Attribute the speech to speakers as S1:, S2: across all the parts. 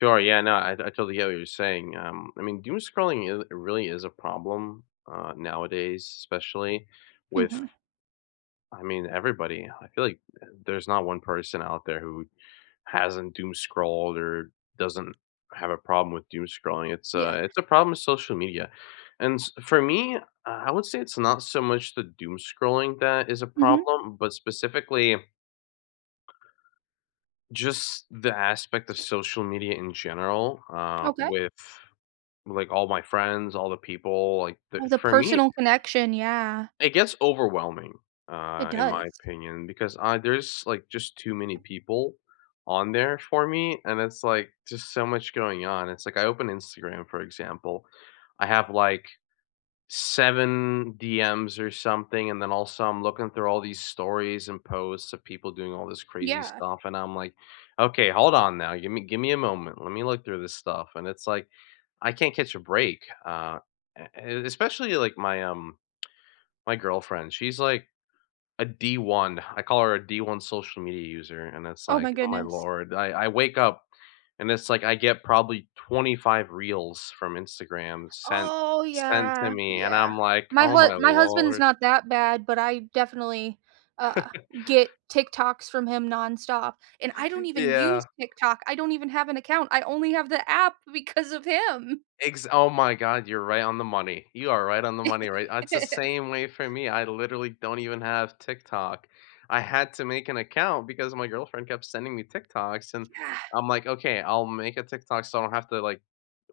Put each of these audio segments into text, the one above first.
S1: Oh, yeah, no, I I totally hear what you're saying, um, I mean, doomscrolling is really is a problem, uh, nowadays, especially with
S2: Mhm.
S1: I mean, everybody. I feel like there's not one person out there who hasn't doomscrolled or doesn't have a problem with doomscrolling. It's
S2: Yeah.
S1: a it's a problem with social media, and s for me, uh, I would say it's not so much the doomscrolling that is a
S2: Mhm.
S1: problem, but specifically just, the aspect of social media in general, uh,
S2: Okay.
S1: with like all my friends, all the people, like th
S2: Oh, the
S1: for me
S2: personal connection, yeah.
S1: it gets overwhelming,
S2: It
S1: uh, in my
S2: does.
S1: opinion, because, uh, there's like just too many people on there for me and it's like just so much going on and it's like I open Instagram for example, I have like, 7 DMs, or something, and then also I'm looking through all these stories and posts of people doing all this crazy
S2: Yeah.
S1: stuff and I'm like, "Okay, hold on now, gimme gimme a moment, let me look through this stuff," and it's like, I can't catch a break, uh, a and especially like my, um, my girlfriend, she's like, a D1. I call her a D1 social media user and it's,
S2: Oh my
S1: like, "Oh my
S2: goodness.
S1: lord." I I wake up and it's like, get probably 25 reels from Instagram sent
S2: Oh
S1: sent to
S2: yeah,
S1: me, and
S2: yeah,
S1: I'm like,
S2: my
S1: "Oh
S2: hu
S1: my
S2: my husband's
S1: lord."
S2: not that bad but I definitely, uh, get TikToks from him nonstop and I don't even use
S1: Yeah.
S2: TikTok, I don't even have an account, I only have the app because of him.
S1: Ex oh my god, you're right on the money, you are right on the money, right? That's the same way for me, I literally don't even have TikTok. I had to make an account because my girlfriend kept sending me TikToks, and
S2: Yeah.
S1: I'm like, "Okay, I'll make a TikTok so I don't have to, like,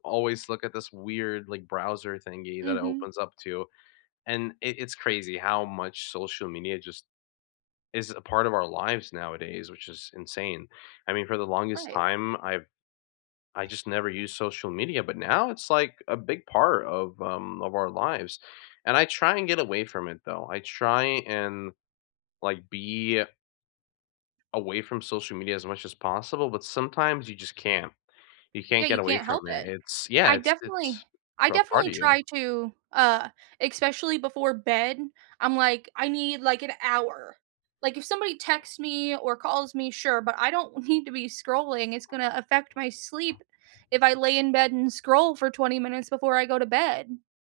S1: always look at this weird, like, browser thingy that it
S2: Mhm.
S1: opens up to," and i it's crazy how much social media just is a part of our lives nowadays, which is insane. I mean, for the longest
S2: Right.
S1: time I've I just never used social media, but now it's like a big part of, um, of our lives, and I try and get away from it though, I try and like be away from social media as much as possible, but sometimes you just can't. You
S2: Yeah,
S1: can't get
S2: you
S1: away
S2: can't help
S1: from it,
S2: it.
S1: it's yeah,
S2: I
S1: it's
S2: definitely
S1: it's
S2: I
S1: grow a part
S2: definitely
S1: of you.
S2: try to uh, especially before bed, I'm like, "I need, like, an hour," like, if somebody texts me or calls me, sure, but I don't need to be scrolling, it's gonna to affect my sleep if I lay in bed and scroll for 20 minutes before I go to bed.